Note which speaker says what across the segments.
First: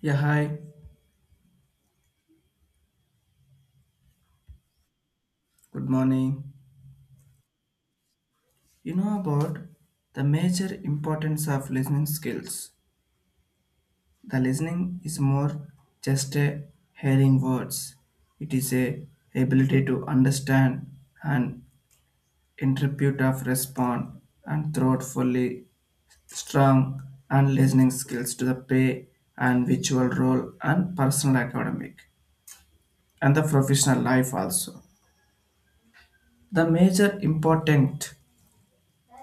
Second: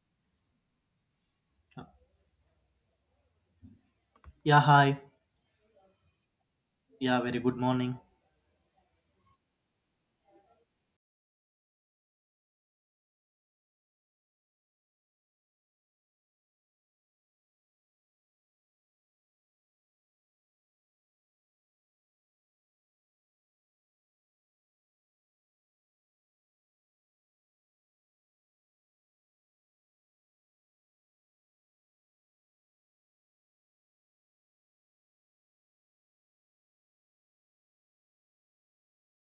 Speaker 1: Yeah, hi.
Speaker 2: Yeah, hi.
Speaker 1: Good morning.
Speaker 2: Yeah, very good morning.
Speaker 1: You know about the major importance of listening skills. The listening is more just a hearing words. It is a ability to understand and interpret of respond and thoughtfully strong and listening skills to the pay and virtual role and personal academic and the professional life also. The major important.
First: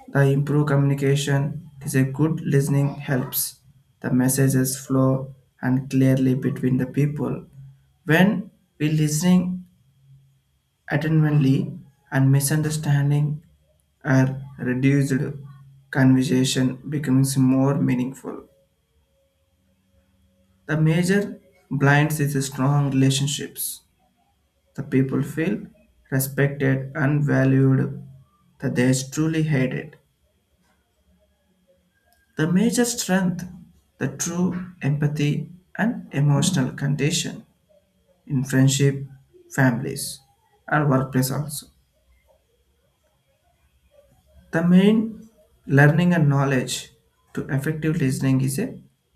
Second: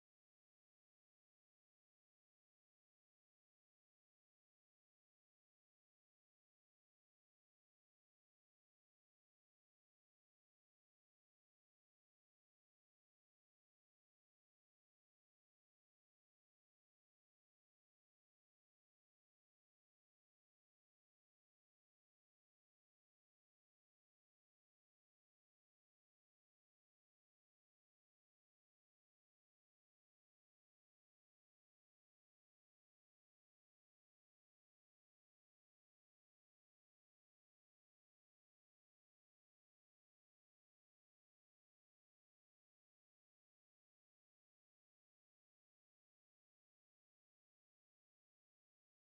Speaker 1: The improved communication is a good listening helps the messages flow and clearly between the people. When we listening attentively and misunderstanding are reduced, conversation becomes more meaningful. The major blinds is strong relationships. The people feel respected and valued that they truly hated. The major strength, the true empathy and emotional condition in friendship, families, and workplace also. The main learning and knowledge to effective listening is a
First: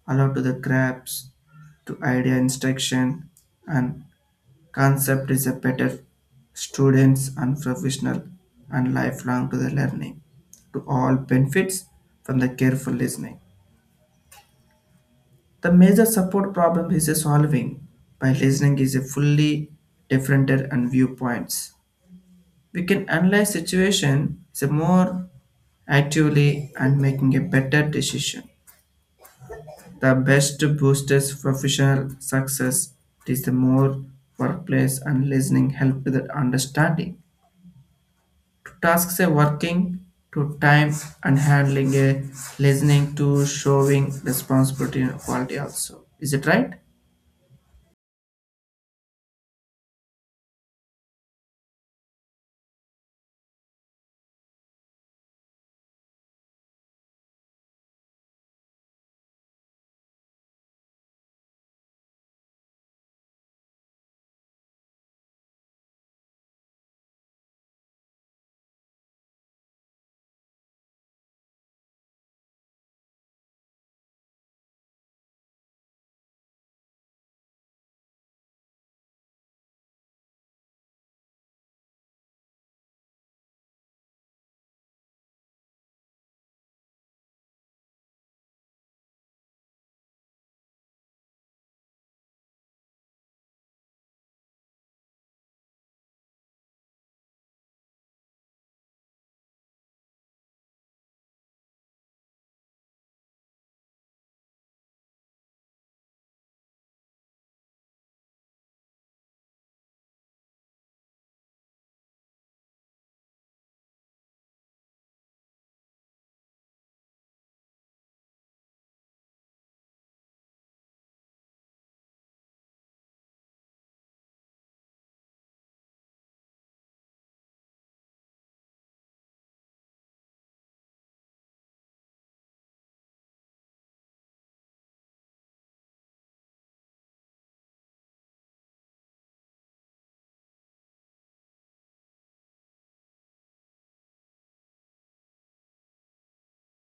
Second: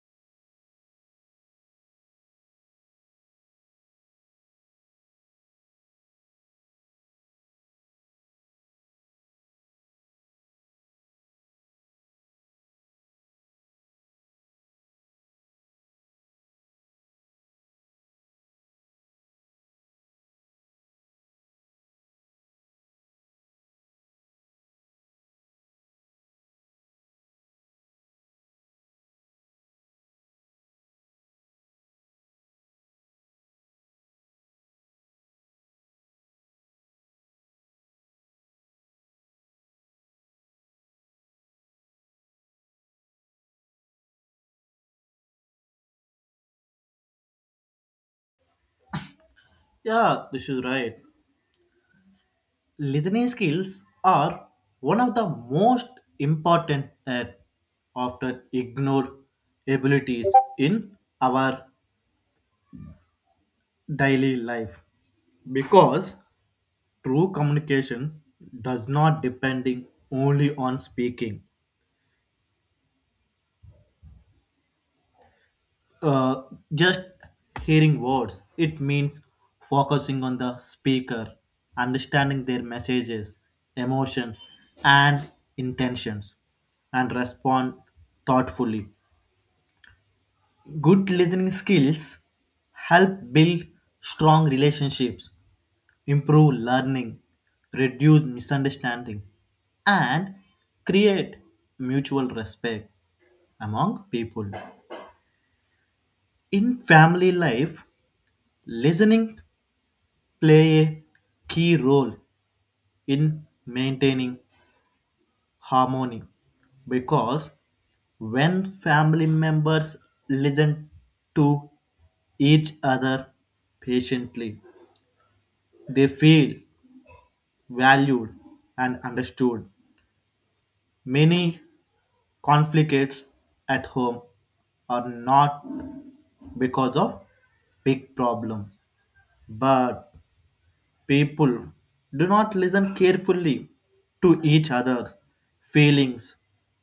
Speaker 1: allow to the grabs, to idea instruction and concept is a better students and professional and lifelong to the learning to all benefits from the careful listening. The major support problem is solving by listening is a fully different and viewpoints. We can analyze situation the more actively and making a better decision. The best boosters professional success is the more workplace and listening help with the understanding. To tasks a working to time and handling a listening to showing responsibility and quality also. Is it right?
Speaker 2: Yeah, this is right. Listening skills are one of the most important and often ignored abilities in our daily life because true communication does not depending only on speaking uh, just hearing words. It means focusing on the speaker, understanding their messages, emotions, and intentions, and respond thoughtfully. Good listening skills help build strong relationships, improve learning, reduce misunderstanding, and create mutual respect among people. In family life, listening play a key role in maintaining harmony because when family members listen to each other patiently, they feel valued and understood. Many conflicts at home are not because of big problems, but people do not listen carefully to each other's feelings.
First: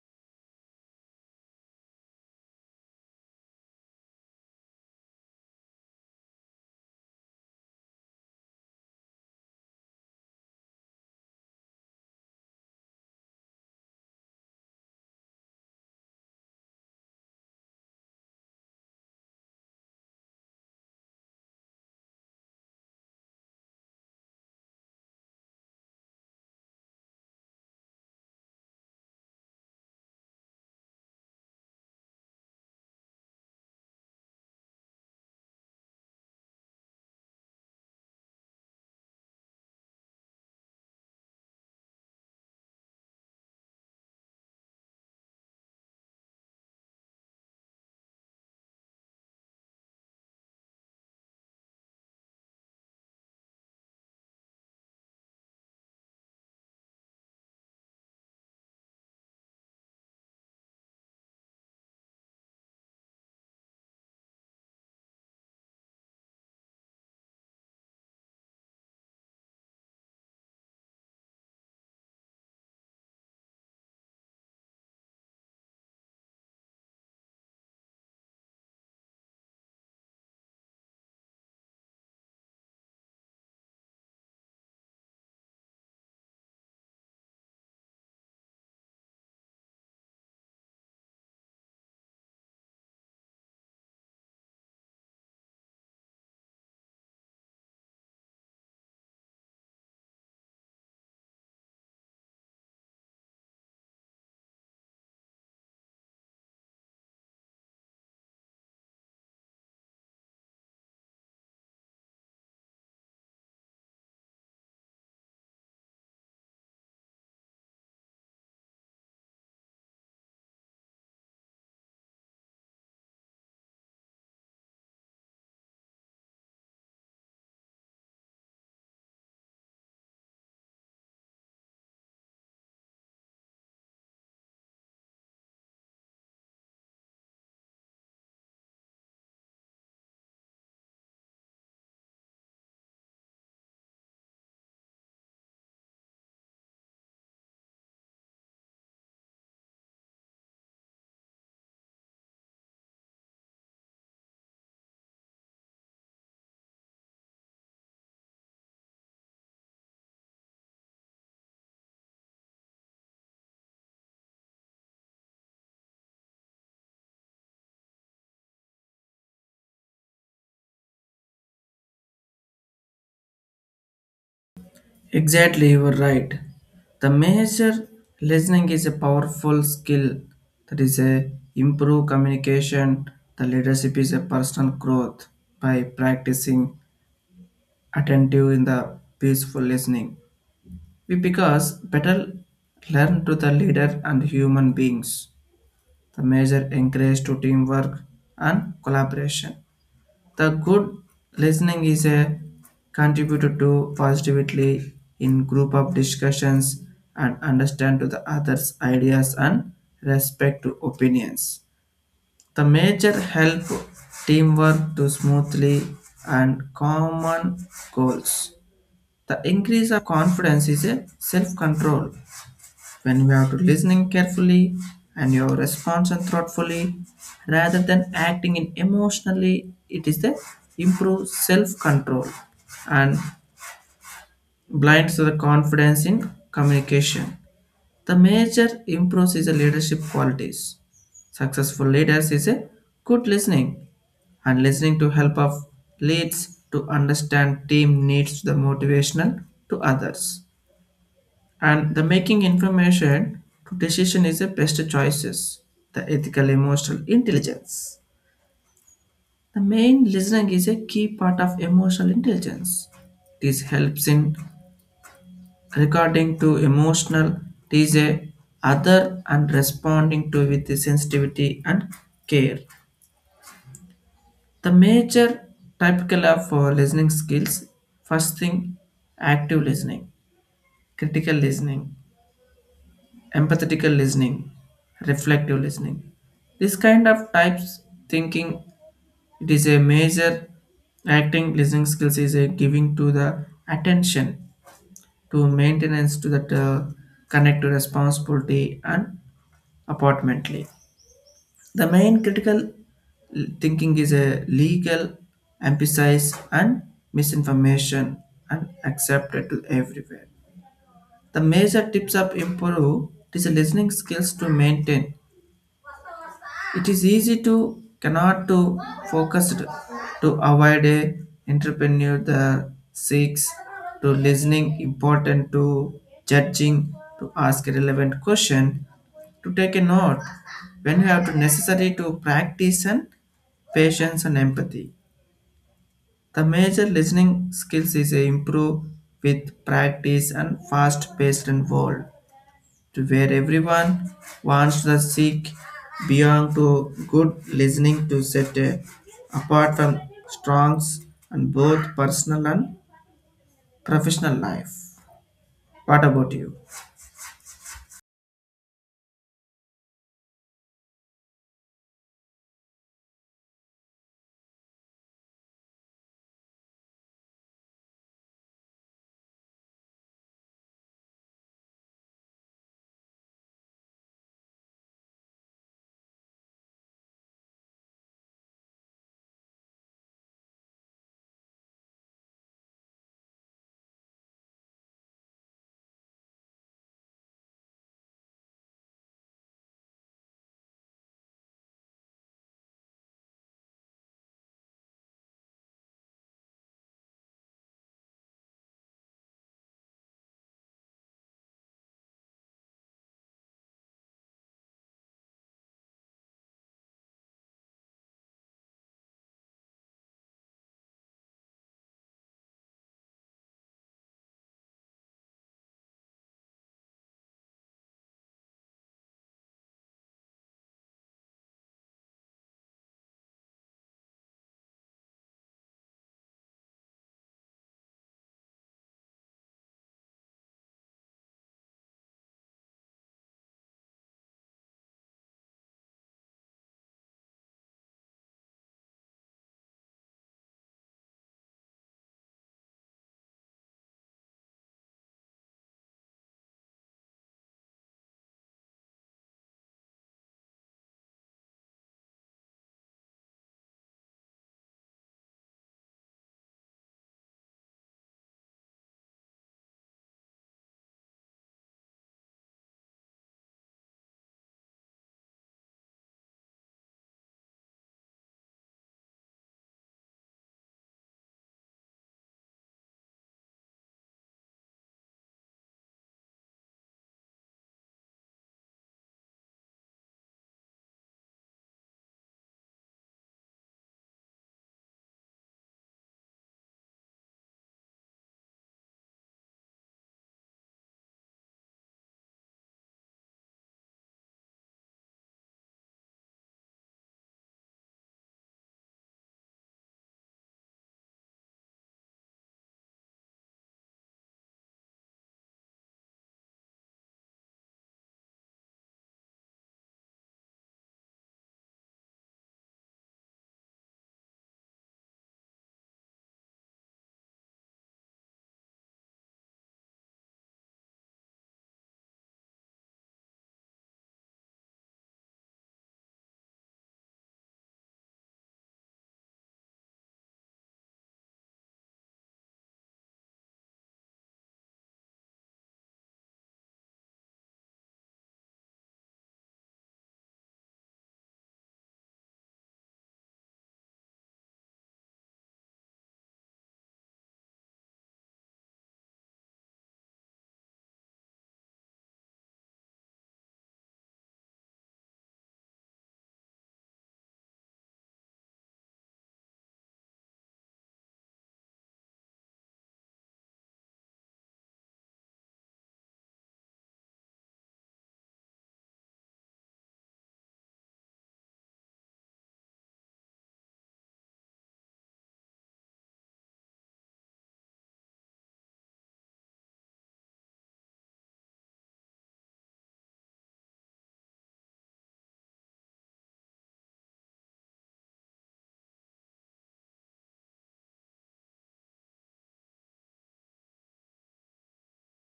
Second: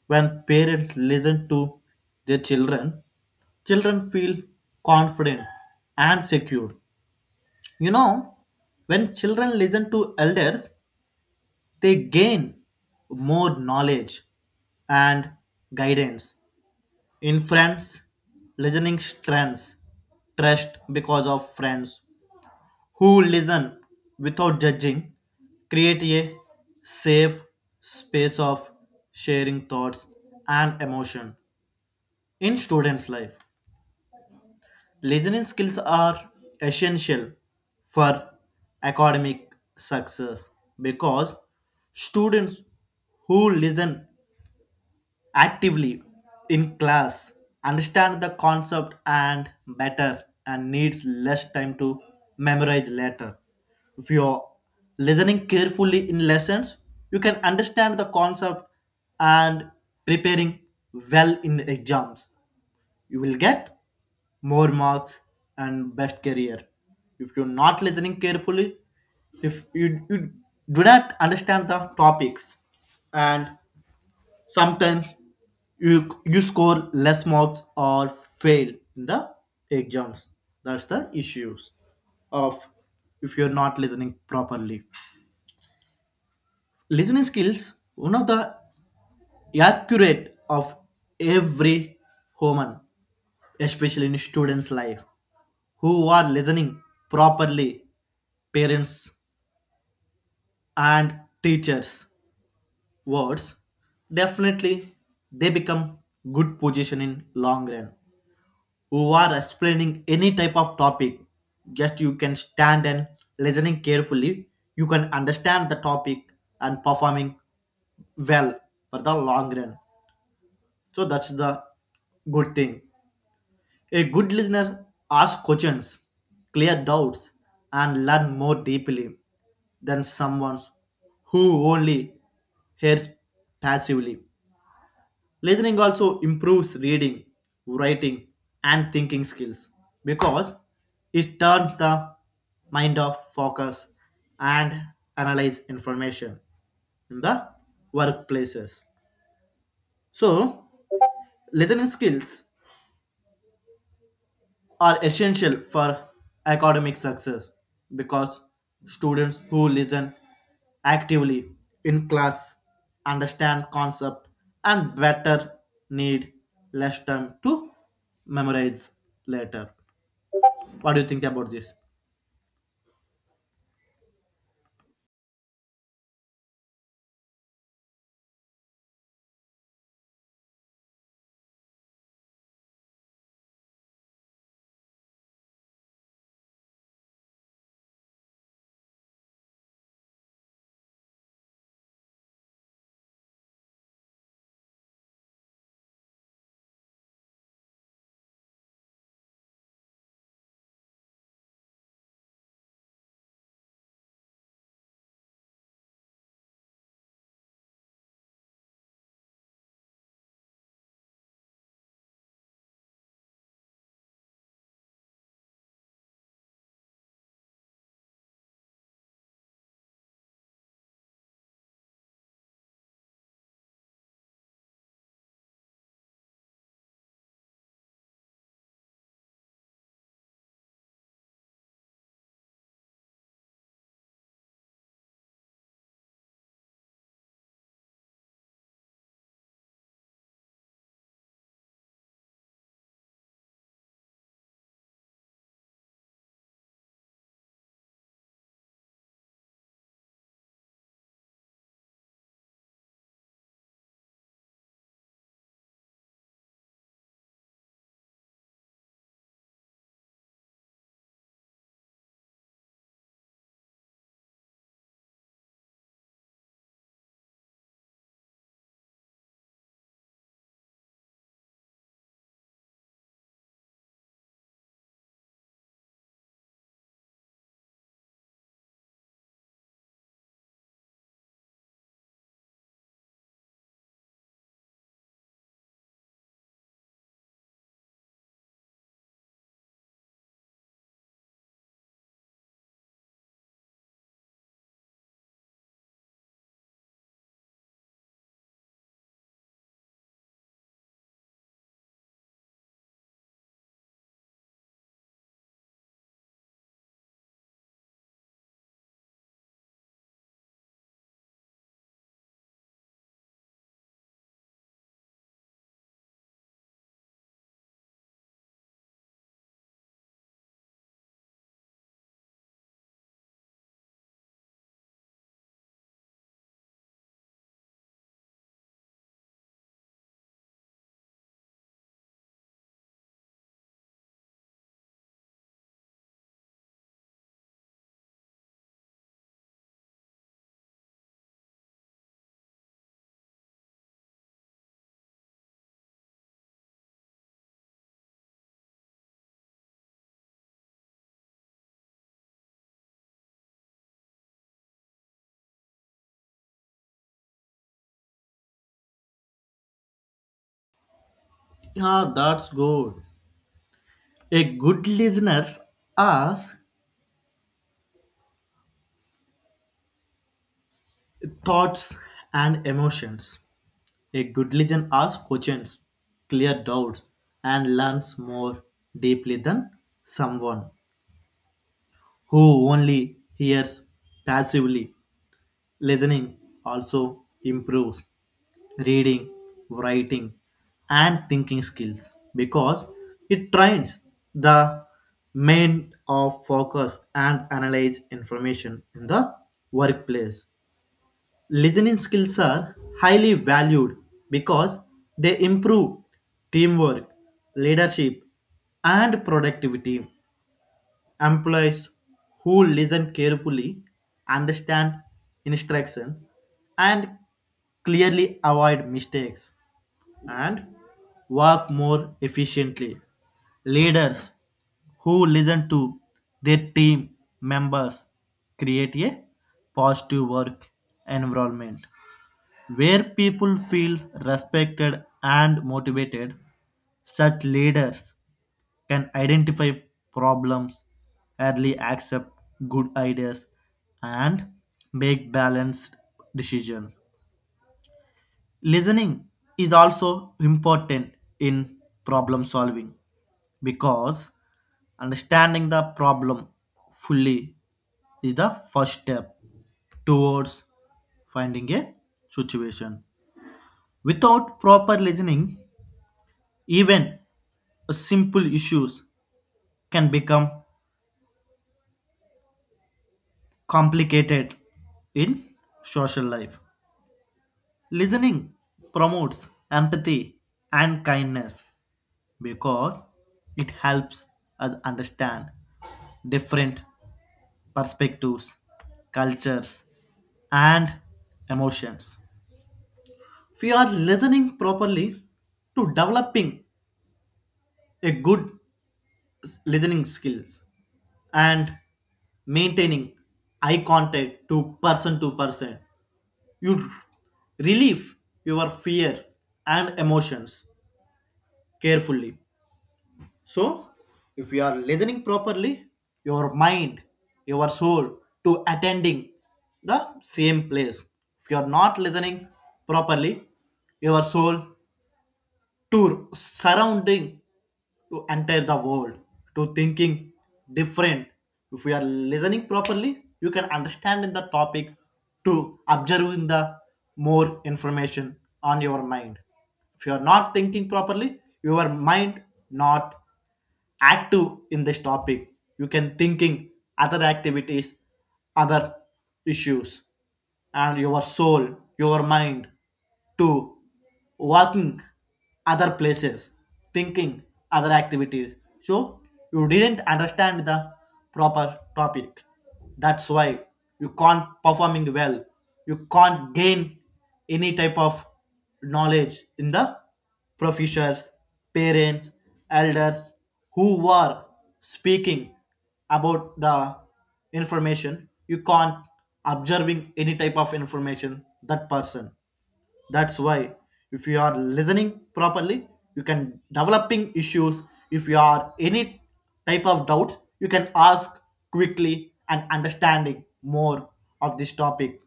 Speaker 2: When parents listen to their children, children feel confident and secure. You know, when children listen to elders, they gain more knowledge and guidance. In friends, listening strengths, trust because of friends who listen without judging, create a safe space of sharing thoughts and emotion in students' life. Listening skills are essential for academic success because students who listen actively in class, understand the concept and better and needs less time to memorize later. If you're listening carefully in lessons, you can understand the concept and preparing well in exams. You will get more marks and best career. If you're not listening carefully, if you do not understand the topics and sometimes you you score less marks or fail in the exams. That's the issues of if you're not listening properly. Listening skills one of the accurate of every human, especially in students' life, who are listening properly parents and teachers words definitely they become good position in long run who are explaining any type of topic just you can stand and listening carefully you can understand the topic and performing well for the long run. So that's the good thing. A good listener asks questions, clear doubts, and learn more deeply than someone who only hears passively. Listening also improves reading, writing, and thinking skills because it turns the mind off focus and analyze information in the workplaces. So, listening skills are essential for academic success because students who listen actively in class understand concept and better need less time to memorize later. What do you think about this?
Speaker 1: Exactly, you were right. The major listening is a powerful skill that is a improve communication. The leadership is a personal growth by practicing attentive in the peaceful listening. We because better learn to the leader and human beings. The major encourage to teamwork and collaboration. The good listening is a contributor to positively in group of discussions and understand to the other's ideas and respect to opinions. The major help teamwork to smoothly and common goals. The increase of confidence is a self-control when we are to listening carefully and your response and thoughtfully rather than acting in emotionally it is the improve self control and blinds to the confidence in communication the major improves is the leadership qualities successful leaders is a good listening and listening to help of leads to understand team needs the motivational to others and the making information to decision is the best choices. The ethical emotional intelligence. The main listening is a key part of emotional intelligence. This helps in regarding to emotional this a other and responding to with the sensitivity and care. The major typical of listening skills first thing active listening, critical listening, empathetical listening, reflective listening. This kind of types thinking it is a major acting listening skills is a giving to the attention to maintenance to that connect to responsibility and apportionately. The main critical thinking is a legal emphasis and misinformation and accepted to everywhere. The major tips of improve is listening skills to maintain. It is easy to cannot to focused to avoid a entrepreneur the seeks to listening important to judging to ask a relevant question to take a note when you have to necessary to practice and patience and empathy. The major listening skills is a improve with practice and fast paced and world to where everyone wants the seek beyond to good listening to set apart from strongs and both personal and professional life. What about you?
Speaker 2: Yeah, that's good. A good listener asks thoughts and emotions. A good listener asks questions, clear doubts, and learns more deeply than someone who only hears passively. Listening also improves reading, writing, and thinking skills because it trains the mind of focus and analyze information in the workplace. Listening skills are highly valued because they improve teamwork, leadership, and productivity. Employees who listen carefully, understand instructions, and clearly avoid mistakes and work more efficiently. Leaders who listen to their team members create a positive work environment where people feel respected and motivated. Such leaders can identify problems, early accept good ideas, and make balanced decisions. Listening is also important in problem solving because understanding the problem fully is the first step towards finding a situation. Without proper listening, even simple issues can become complicated in social life. Listening promotes empathy and kindness because it helps us understand different perspectives, cultures, and emotions. We are listening properly to developing a good listening skills and maintaining eye contact to person to person. You relieve your fear and emotions carefully. So, if you are listening properly, your mind, your soul to attending the same place. If you are not listening properly, your soul to surrounding to enter the world to thinking different. If we are listening properly you can understand in the topic to observing the more information on your mind. If you are not thinking properly your mind not active in this topic, you can thinking other activities, other issues, and your soul, your mind to working other places, thinking other activities. So you didn't understand the proper topic. That's why you can't performing well, you can't gain any type of knowledge in the professors, parents, elders who were speaking about the information. You can't observing any type of information that person. That's why if you are listening properly, you can developing issues. If you are any type of doubt, you can ask quickly and understanding more of this topic.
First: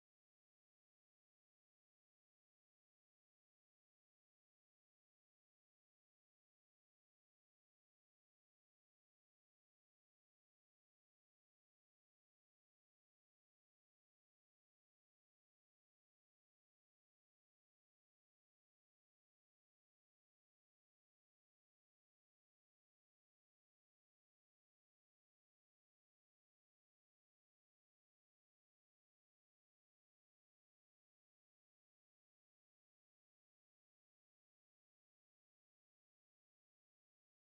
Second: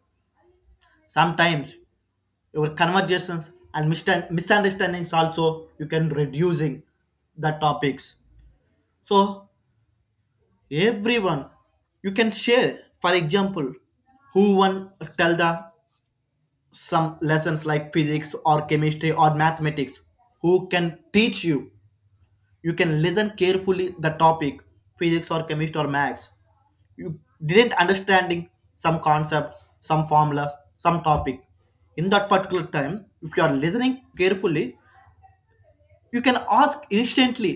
Speaker 2: Sometimes your conversations and misunderstandings also you can reducing the topics. So everyone you can share, for example, who one tell the some lessons like physics or chemistry or mathematics who can teach you. You can listen carefully the topic physics or chemistry or maths. You didn't understanding some concepts, some formulas, some topic. In that particular time if you are listening carefully you can ask instantly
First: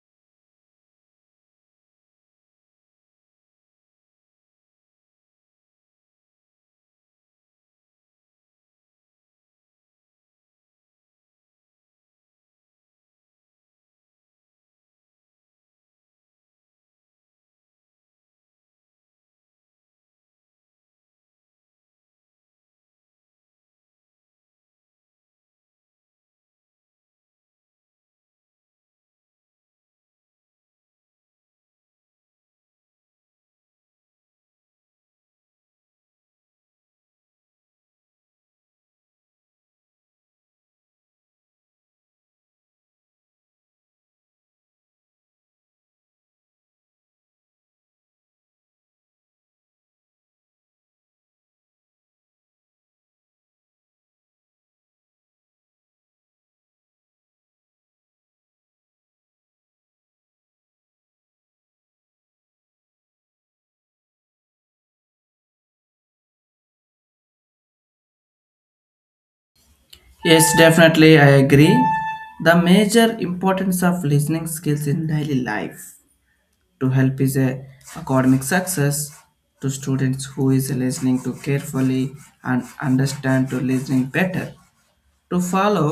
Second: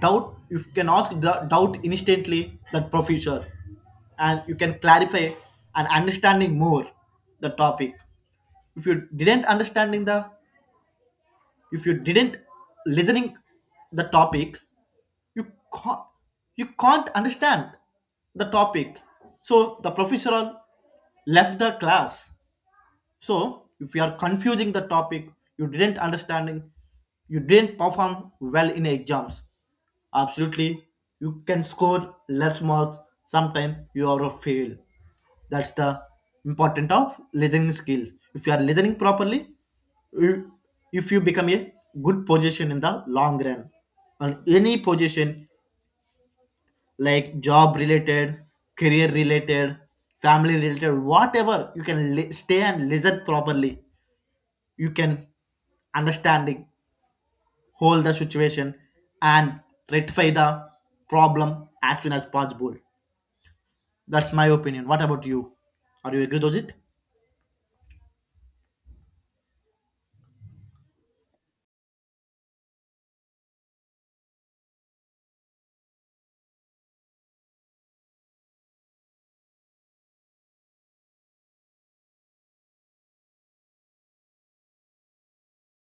Speaker 2: doubt, you can ask the doubt instantly that professor and you can clarify and understanding more the topic. If you didn't understanding the, if you didn't listening the topic, you can't you can't understand the topic. So the professor left the class. So if you are confusing the topic, you didn't understanding, you didn't perform well in exams. Absolutely, you can score less marks. Sometimes you are a fail. That's the important of listening skills. If you are listening properly, you- if you become a good position in the long run on any position like job related, career related, family related, whatever you can stay and listen properly. You can understanding, hold the situation and rectify the problem as soon as possible. That's my opinion. What about you? Are you agree with it?
Speaker 1: Yes, definitely, I agree. The major importance of listening skills in daily life to help is a academic success to students who is listening to carefully and understand to listening better. To follow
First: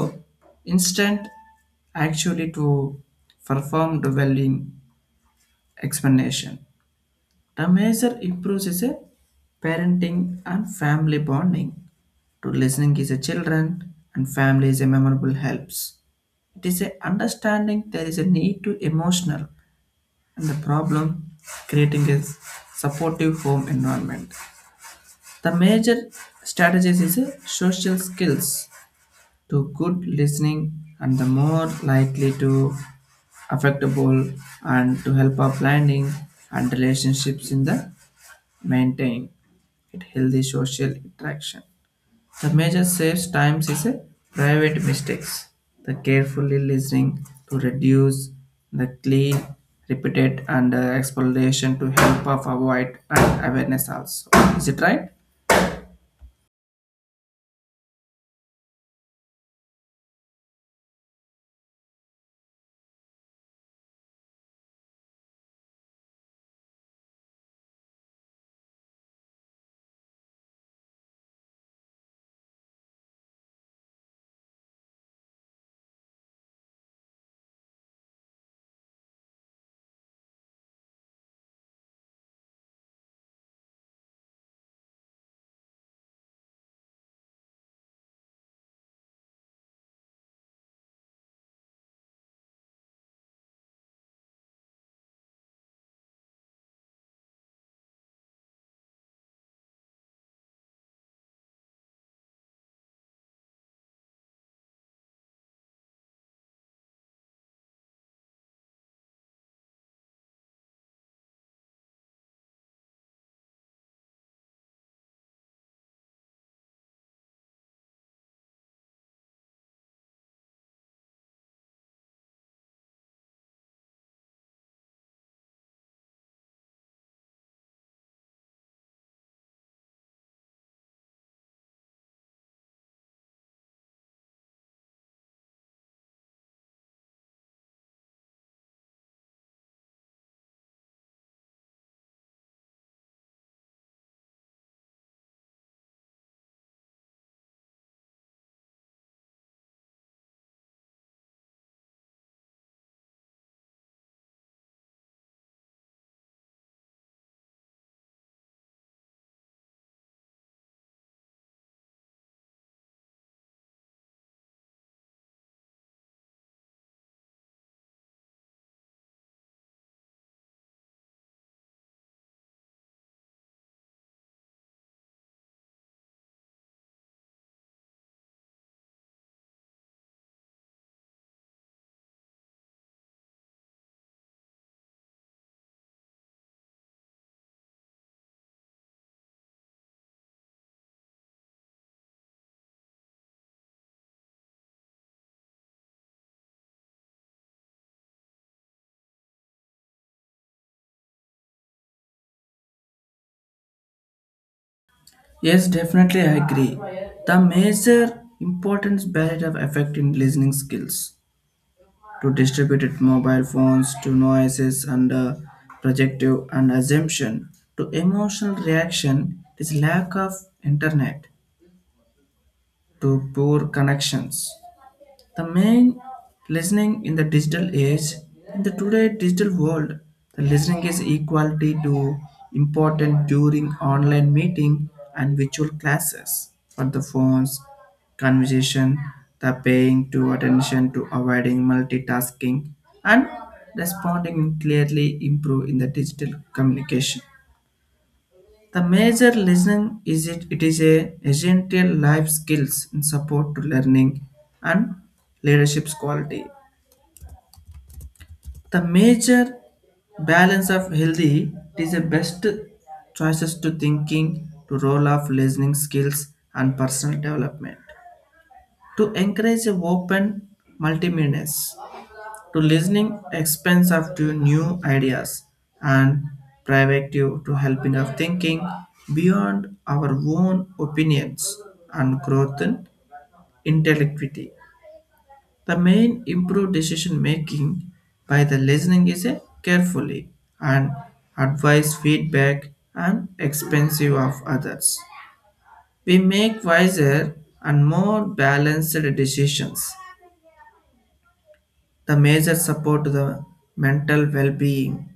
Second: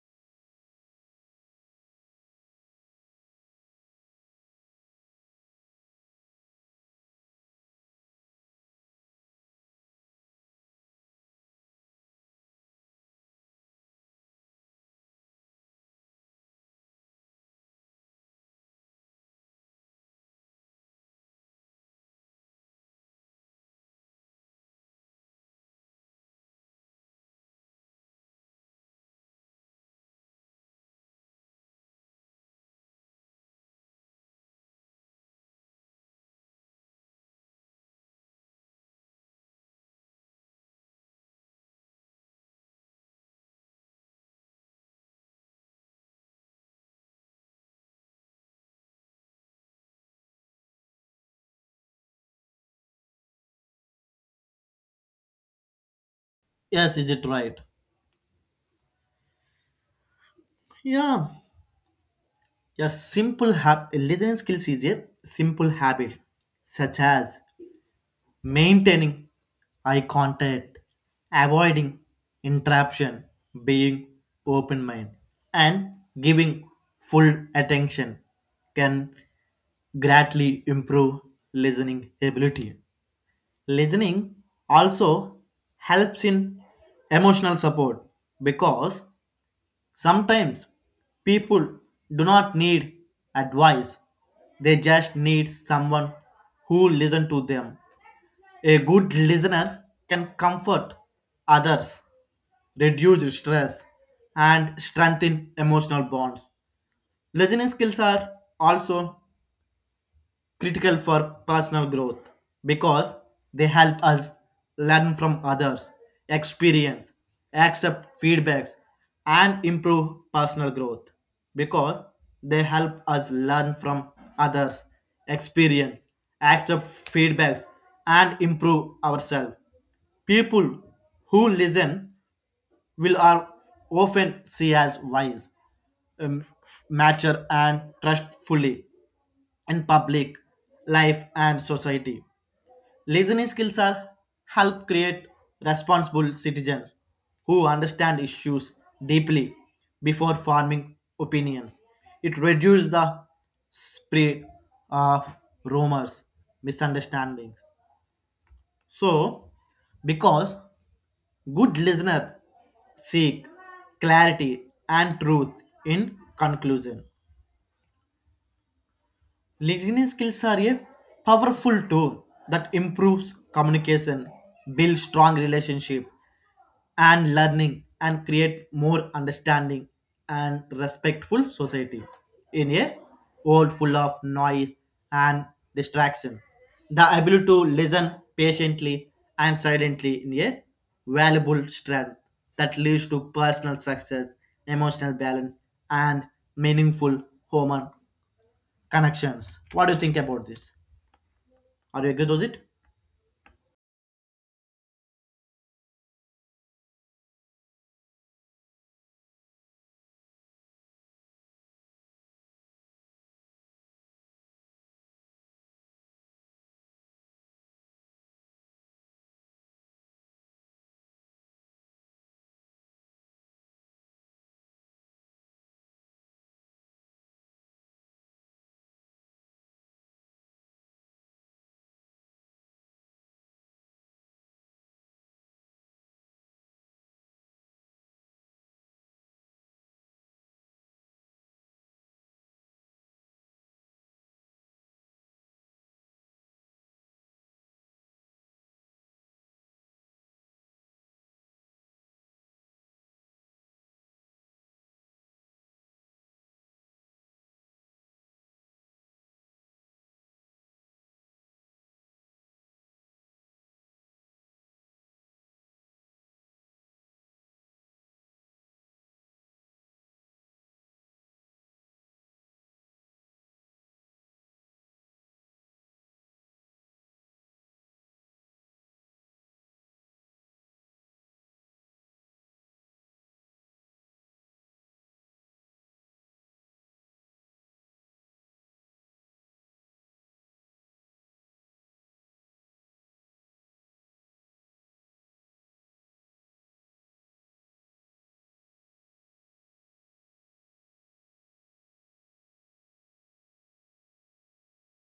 Speaker 1: instant actually to perform the dwelling explanation. The major improves is a parenting and family bonding. To listening is a children and family is a memorable helps. It is a understanding there is a need to emotional and the problem creating a supportive home environment. The major strategies is a social skills to good listening and the more likely to affectable and to help our planning and relationships in the maintain it healthy social interaction. The major saves times is a private mistakes. The carefully listening to reduce the clean, repeated and explanation to help of avoid and awareness also. Is it right?
Speaker 2: Yes, is it right? Yeah, a simple listening skills is a simple habit such as maintaining eye contact, avoiding interruption, being open minded, and giving full attention can greatly improve listening ability. Listening also helps in emotional support because sometimes people do not need advice, they just need someone who listens to them. A good listener can comfort others, reduce stress, and strengthen emotional bonds. Listening skills are also critical for personal growth because they help us learn from others, experience, accept feedbacks, and improve personal growth because they help us learn from others, experience, accept feedbacks, and improve ourselves. People who listen will are often see as wise, um, mature, and trustfully in public life and society. Listening skills are help create responsible citizens who understand issues deeply before forming opinions. It reduces the spread of rumors, misunderstandings. So, because good listeners seek clarity and truth in conclusion, listening skills are a powerful tool that improves communication, builds strong relationship, and learning and create more understanding and respectful society in a world full of noise and distraction. The ability to listen patiently and silently in a valuable strength that leads to personal success, emotional balance, and meaningful human connections. What do you think about this? Are you agree with it?
Speaker 1: Yes, definitely, I agree. The major importance barrier of effect in listening skills to distributed mobile phones to noises under projective and assumption to emotional reaction is lack of internet to poor connections the main listening in the digital age, in the today digital world, the listening is equality to important during online meeting and virtual classes for the phones, conversation, the paying to attention to avoiding multitasking and responding clearly improve in the digital communication. The major lesson is it is a essential life skills in support to learning and leadership's quality. The major balance of healthy it is the best choices to thinking to role of listening skills and personal development to encourage a open multimeanness to listening expense up to new ideas and proactive to helping of thinking beyond our own opinions and growth in intellectuality. The main improved decision making by the listening is a carefully and advice feedback and expensive of others. We make wiser and more balanced decisions. The major support to the mental well-being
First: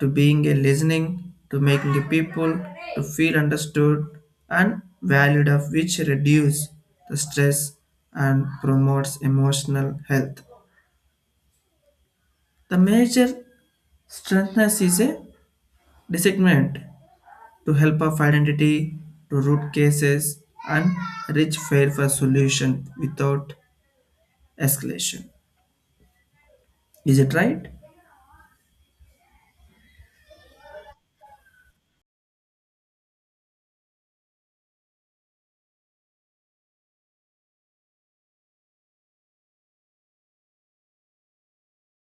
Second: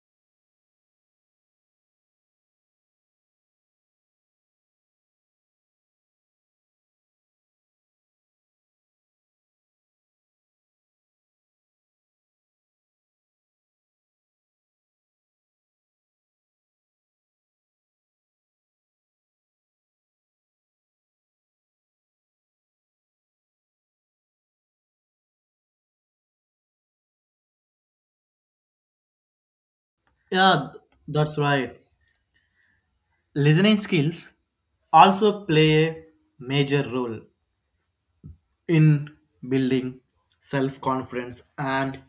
Speaker 1: to being a listening, to making the people to feel understood and valued of which reduce the stress and promotes emotional health. The major strengthness is a discernment to help of identity, to root cases and reach fair for solution without escalation. Is it right?
Speaker 2: Yeah, that's right. Listening skills also play a major role in building self confidence and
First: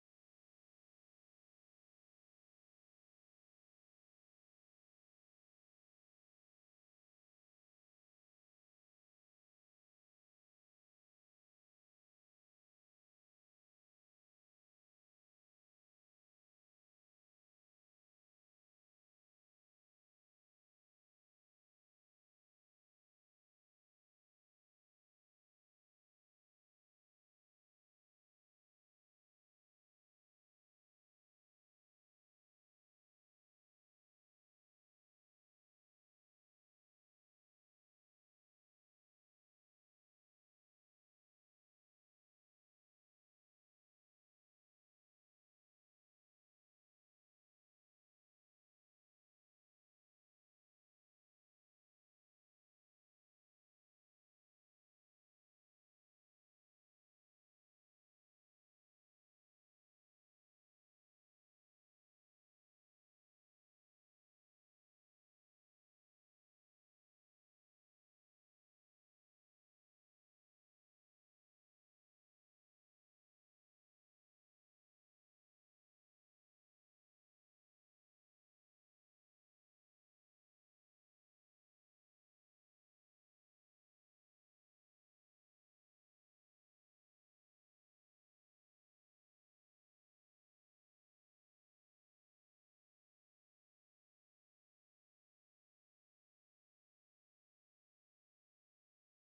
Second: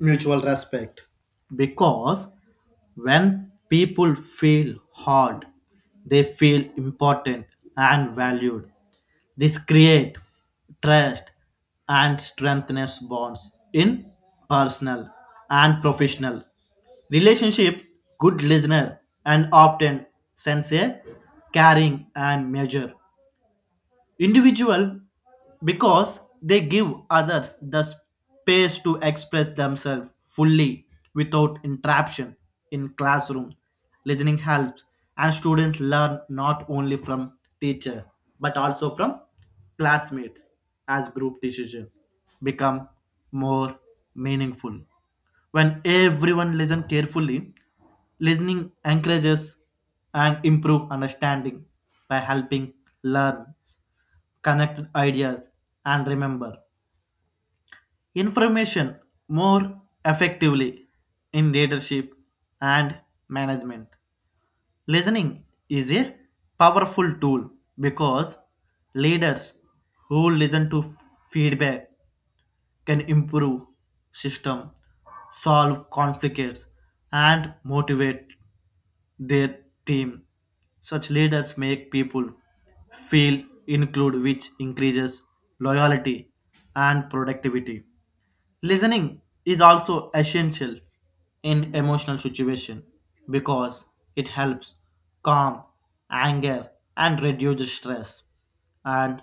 Speaker 2: mutual respect because when people feel hard, they feel important and valued. This create trust and strengthens bonds in personal and professional relationship. Good listener and often sense a caring and measure individual because they give others the space to express themselves fully without interruption. In classroom listening helps and students learn not only from teacher but also from classmates as group decision become more meaningful when everyone listen carefully. Listening encourages and improve understanding by helping learn, connect ideas, and remember information more effectively in leadership and management. Listening is a powerful tool because leaders who listen to feedback can improve system, solve conflicts, and motivate their team. Such leaders make people feel included, which increases loyalty and productivity. Listening is also essential in emotional situation because it helps calm anger and reduce stress and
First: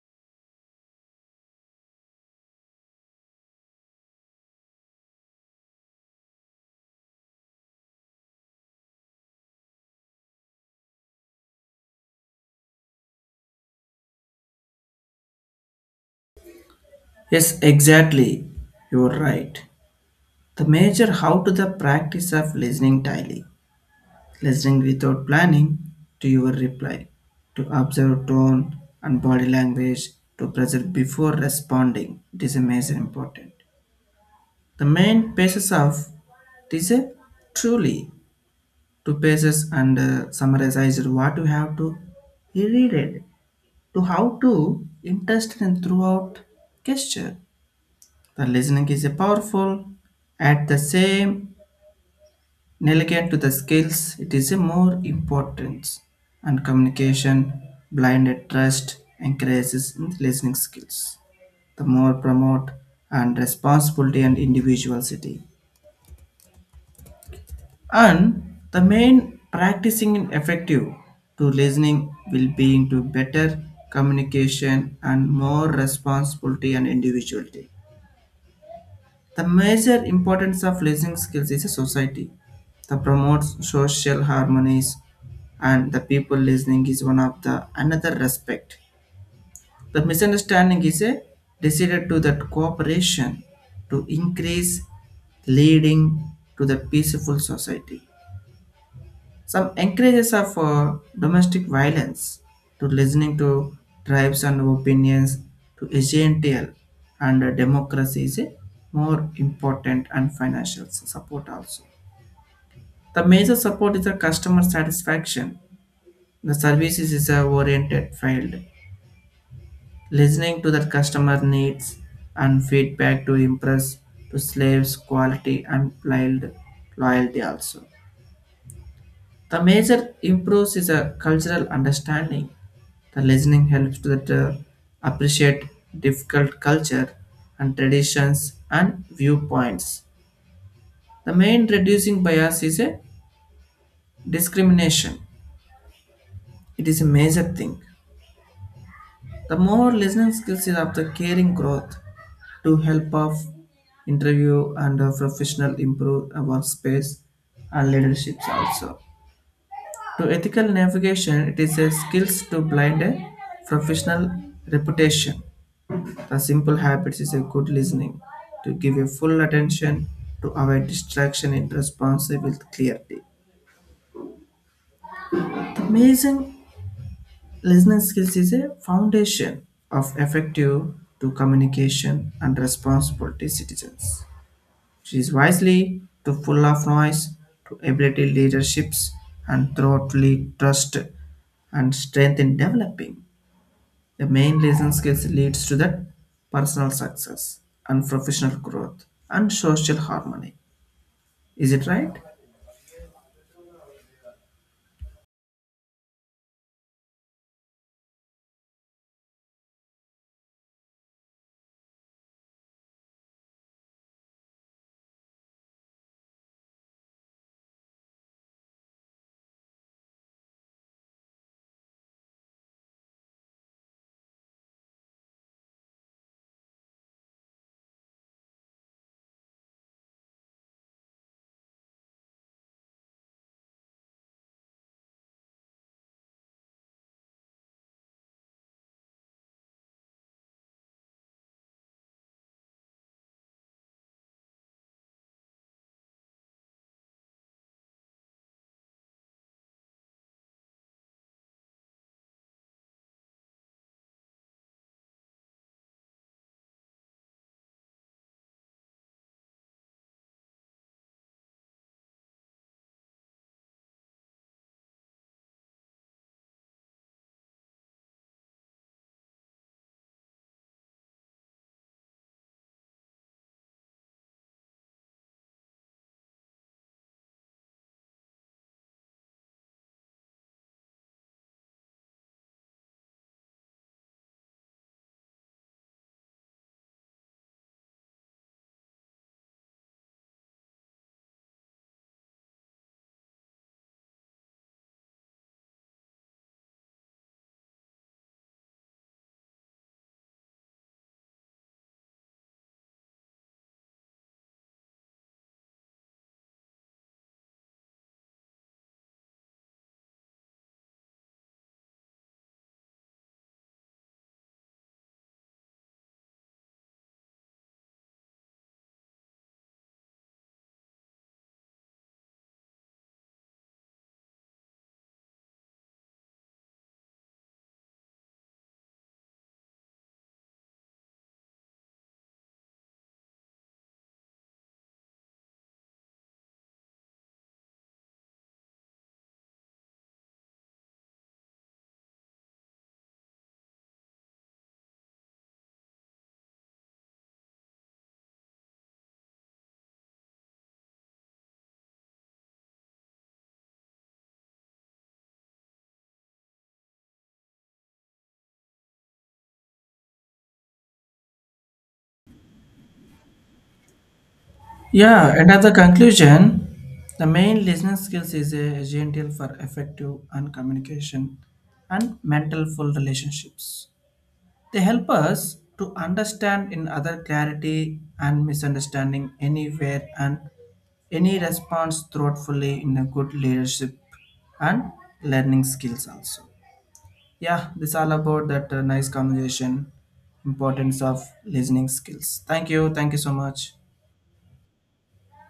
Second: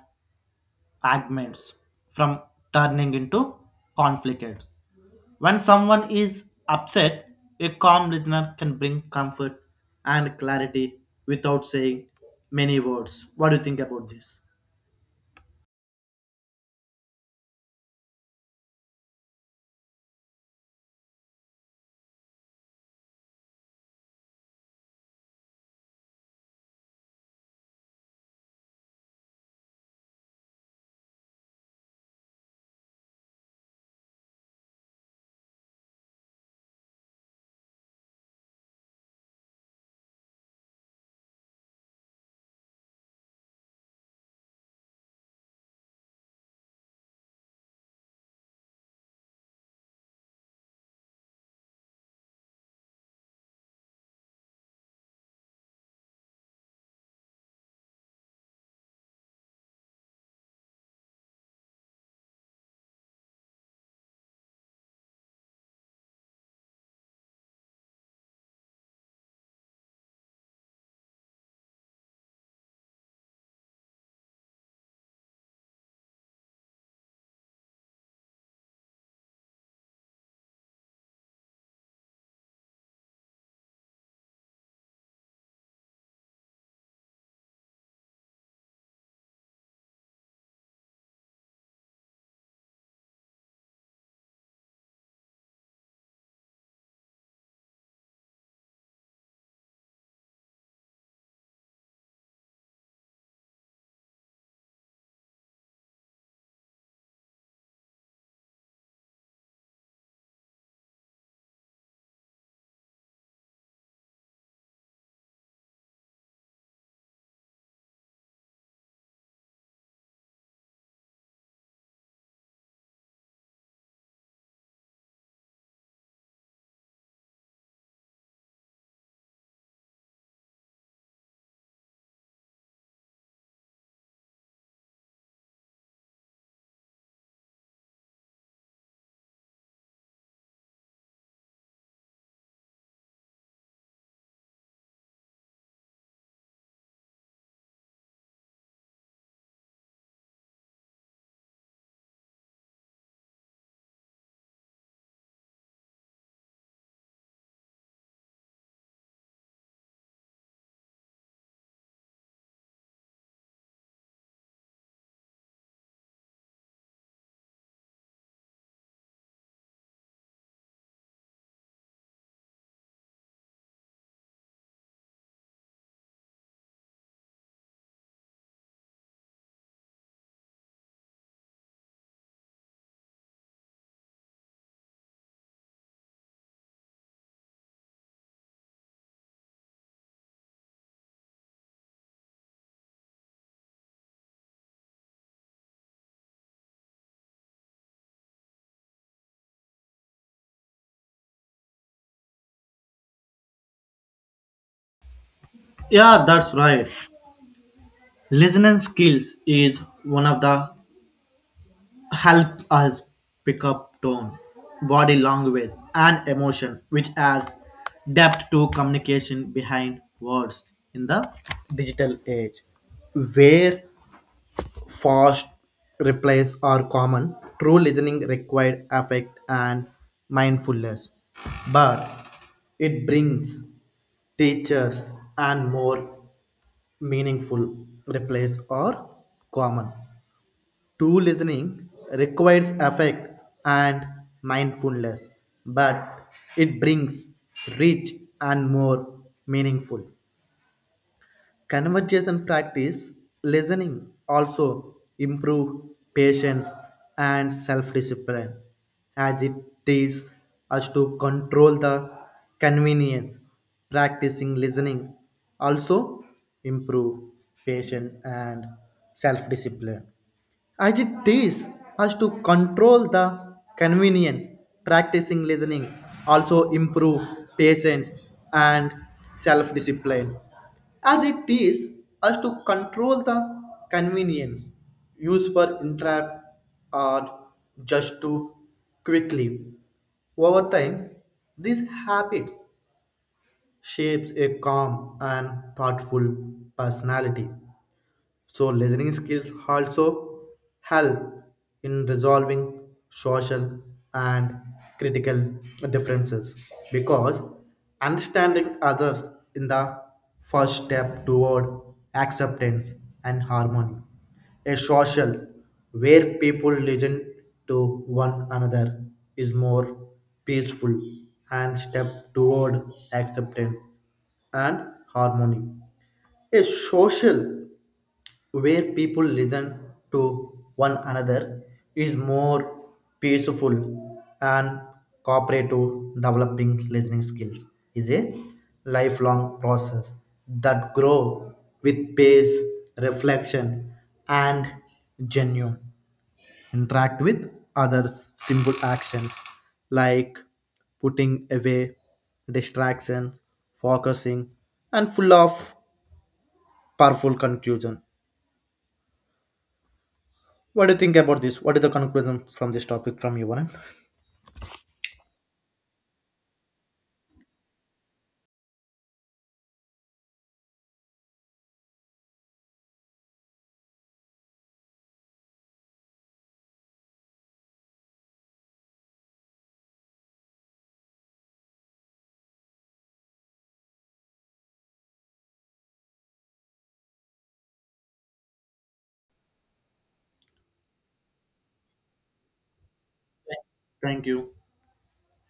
Speaker 2: arguments from turning into conflicts. When someone is upset, a calm listener can bring comfort and clarity without saying many words. What do you think about this?
Speaker 1: Yes, exactly. You're right. The major how to the practice of listening daily listening without planning to your reply, to observe tone and body language, to present before responding. It is a major important. The main basis of this is truly two pages and summarized what you have to he read it to how to interest and throughout gesture. The listening is a powerful at the same. In elegant to the skills, it is a more importance and communication, blinded trust increases in listening skills. The more promote and responsibility and individuality. And the main practicing in effective to listening will be into better communication and more responsibility and individuality. The major importance of listening skills is a society that promotes social harmonies and the people listening is one of the another respect. The misunderstanding is a decided to that cooperation to increase leading to the peaceful society. Some encourages of domestic violence to listening to tribes and opinions to agential and democracy is a more important and financial support also. The major support is the customer satisfaction. The services is a oriented field. Listening to the customer needs and feedback to impress to slaves quality and loyalty also. The major improves is a cultural understanding. The listening helps that appreciate difficult culture and traditions and viewpoints. The main reducing bias is a discrimination. It is a major thing. The more listening skills is of the caring growth to help of interview and professional improve workspace and leaderships also. To ethical navigation, it is a skills to blind a professional reputation. A simple habit is a good listening, to give a full attention, to avoid distraction and responsive with clarity. The amazing listening skills is a foundation of effective to communication and responsibility citizens. She is wisely to full of noise, to ability leaderships and thoroughly trust and strength in developing. The main lesson skills leads to the personal success and professional growth and social harmony. Is it right?
Speaker 2: Yeah, that's right. Listening skills is one of the help us pick up tone, body language, and emotion, which adds depth to communication behind words in the digital age, where fast replies are common. True listening required affect and mindfulness, but it brings teachers and more meaningful replies are common. True listening requires affect and mindfulness, but it brings rich and more meaningful conversation practice, listening also improve patience and self-discipline as it teaches us to control the convenience. Practicing listening also improve patience and self-discipline as it teaches us to control the convenience. Practicing listening also improve patience and self-discipline as it is us to control the convenience used for entrap or just too quickly. Over time, these habits shapes a calm and thoughtful personality. So, listening skills also help in resolving social and critical differences because understanding others in the first step toward acceptance and harmony. A social where people listen to one another is more peaceful and step toward acceptance and harmony. A social where people listen to one another is more peaceful and cooperative. Developing listening skills is a lifelong process that grow with pace, reflection, and genuine interact with others. Simple actions like putting away distractions, focusing and full of powerful conclusion. What do you think about this? What is the conclusion from this topic from your end?
Speaker 1: Yeah, and at the conclusion, the main listening skills is essential for effective and communication and mental full relationships. They help us to understand in other clarity and misunderstanding anywhere and any response thoughtfully in a good leadership and learning skills also. Yeah, this all about that nice conversation, importance of listening skills. Thank you. Thank you so much.
Speaker 2: Thank you.